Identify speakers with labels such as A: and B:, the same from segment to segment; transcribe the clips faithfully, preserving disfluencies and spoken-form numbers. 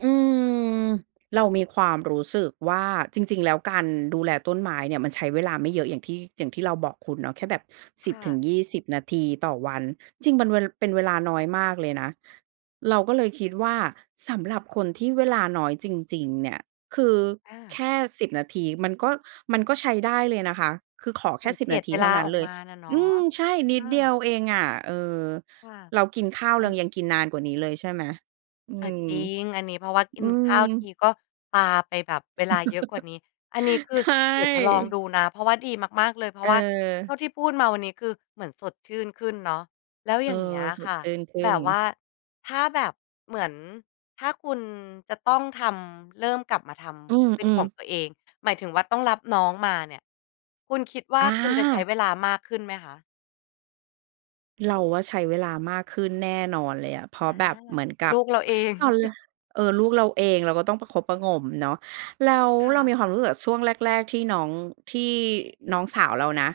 A: อืม เรามีความรู้สึกว่า จริง ๆ แล้วการดูแลต้นไม้เนี่ย มันใช้เวลาไม่เยอะอย่างที่ อย่างที่เราบอกคุณเนาะ แค่แบบ ส
B: ค
A: ิบ
B: ่
A: ถึ
B: ะ
A: งยี่สิบ นาทีต่อวัน จริงเป็น เป็นเวลาน้อยมากเลยนะ เราก็เลยคิดว่า สำหรับคนที่เวลาน้อยจริง ๆ เนี่ย คือ
B: อ
A: แค
B: า
A: ่ สิบ นาทีมันก็ มันก็ใช้ได้เลยนะคะ คือขอแ
B: เห
A: ค
B: มื
A: ่
B: อน
A: ส
B: เ
A: ิบ
B: กลี
A: น
B: ย
A: า
B: ด
A: ที
B: เว
A: เท
B: ล
A: ่า
B: า
A: นั้
B: อ
A: น
B: อก
A: เล
B: ม
A: ย
B: าน่ะเนาะ
A: อืม ใช่ น
B: เอ
A: ิดเดีย
B: อ
A: วเองอะ เออ
B: ค่ะ
A: เรากินข้าว
B: อั
A: เรา
B: น
A: ยังกินนานกว่านี้เลยใช่ไหม? อื
B: อ่า
A: ม
B: จริง อันนี้เพราะว่ากิ
A: อื
B: นข
A: ม
B: ้าวทีก็ปาไปแบบเวลาเยอะกว่านี้ อันนี้คื
A: ใ
B: อ
A: ช
B: เดี๋ยวจะลองด
A: ่
B: ูนะ เพราะว่าดีมาก ๆ เลย เพ
A: เ
B: ราะว่าเท
A: ออ
B: ่าที่พูดมาวันนี้ คือเหมือนสดชื่นขึ้นเนาะ แล้ว
A: เอ
B: อย
A: อ
B: ่างเงี้ย
A: ส
B: ค
A: ด
B: ่ะ
A: ชื่นขึ้
B: แบ
A: น
B: บว่า ถ้าแบบ เหมือน ถ้าคุณจะต้องทำ เริ่มกลับมาท
A: อ
B: ำเป็น
A: ื
B: ข
A: อ
B: อง
A: ๆ
B: ตัวเอง หมายถึงว่าต้องรับน้องมาเนี่ย คุณคิดว่
A: อ
B: าคุณจะใช้
A: า
B: เวลามากขึ้นไหมคะ?
A: เราว่าใช้เวลามากขึ้นแน่นอนเลยอะ เพรา
B: อ
A: ะ
B: า
A: แบบเหมือนกั
B: ล
A: บ
B: ูกเราเอง
A: ตอน ล เออ ลูกเราเองเราก็ต้องประคบประหงมเนาะ แล้ว
B: ค่
A: เรา
B: ะ
A: มีความรู้สึกกับช่วงแรกแรกที่น้อง ที่น้องสาวเรานะ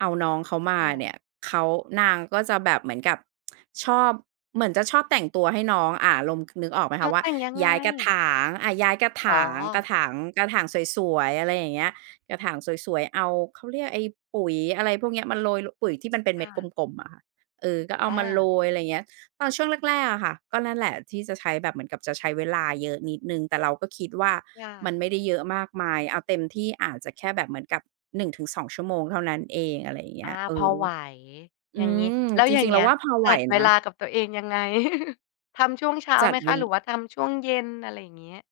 A: เอาน้องเขามา
B: ค่
A: เ
B: ะ
A: นี่ย เขา นางก็จะแบบเหมือนกับ ชอบ เหมือนจะชอบแต่งตัวให้น้อง อ่า ลม คือนึกออกไหม
B: แล
A: ค
B: ้
A: ะ
B: ว
A: ว่
B: แ
A: า
B: ต่งยัง
A: ย
B: ไง?
A: ้ายกระถาง อ่า ย้ายกระถ
B: อ๋
A: าง กระ
B: อ
A: ถาง กระถางสวย ๆ อะไรอย่างเงี้ย กระถางสวย ๆ เอา เขาเรียกไอ้ปุ๋ย อะไรพวกเนี้ยมาโรย ล ปุ๋ยที่ มันเป็นเ
B: ค
A: ม็
B: ่
A: ดก
B: ะ
A: ลม ๆ อะค่ะ เออ ก็เอา
B: อ
A: มาโร
B: า
A: ย อะไรอย่างเงี้ย ตอนช่วงแรก ๆ อะค่ะ ก็นั่นแหละ ที่จะใช้ แบบเหมือนกับจะใช้เวลาเยอะนิดหนึ่ง แต่เราก็คิดว่า
B: ค่
A: มั
B: ะ
A: นไม่ได้เยอะมากมาย เอาเต็มที่อาจจะแค่แบบเหมือนกับ หนึ่งถึงสอง ชั่วโมงเท่านั้นเอง อะไรอย่างเง
B: อ
A: ี้
B: า
A: ย เอ
B: พอ
A: อ
B: ไหว
A: อ
B: อย่
A: ื
B: างงี้
A: ม
B: แล้ว
A: จ
B: อย่
A: ร
B: า
A: ิ
B: ง
A: ง ๆ
B: เ
A: เ
B: ง
A: ร
B: ี
A: า
B: ้ย
A: ว่าพอไ
B: จ
A: หว
B: ัดเว
A: นะ
B: ลากับตัวเองยังไง ทำช่วงเช้า
A: จั
B: ไห
A: ด
B: ม
A: เ
B: ค
A: ว
B: ะ หรือว่าทำช่วงเย็น? อะไรอย่างเงี้ย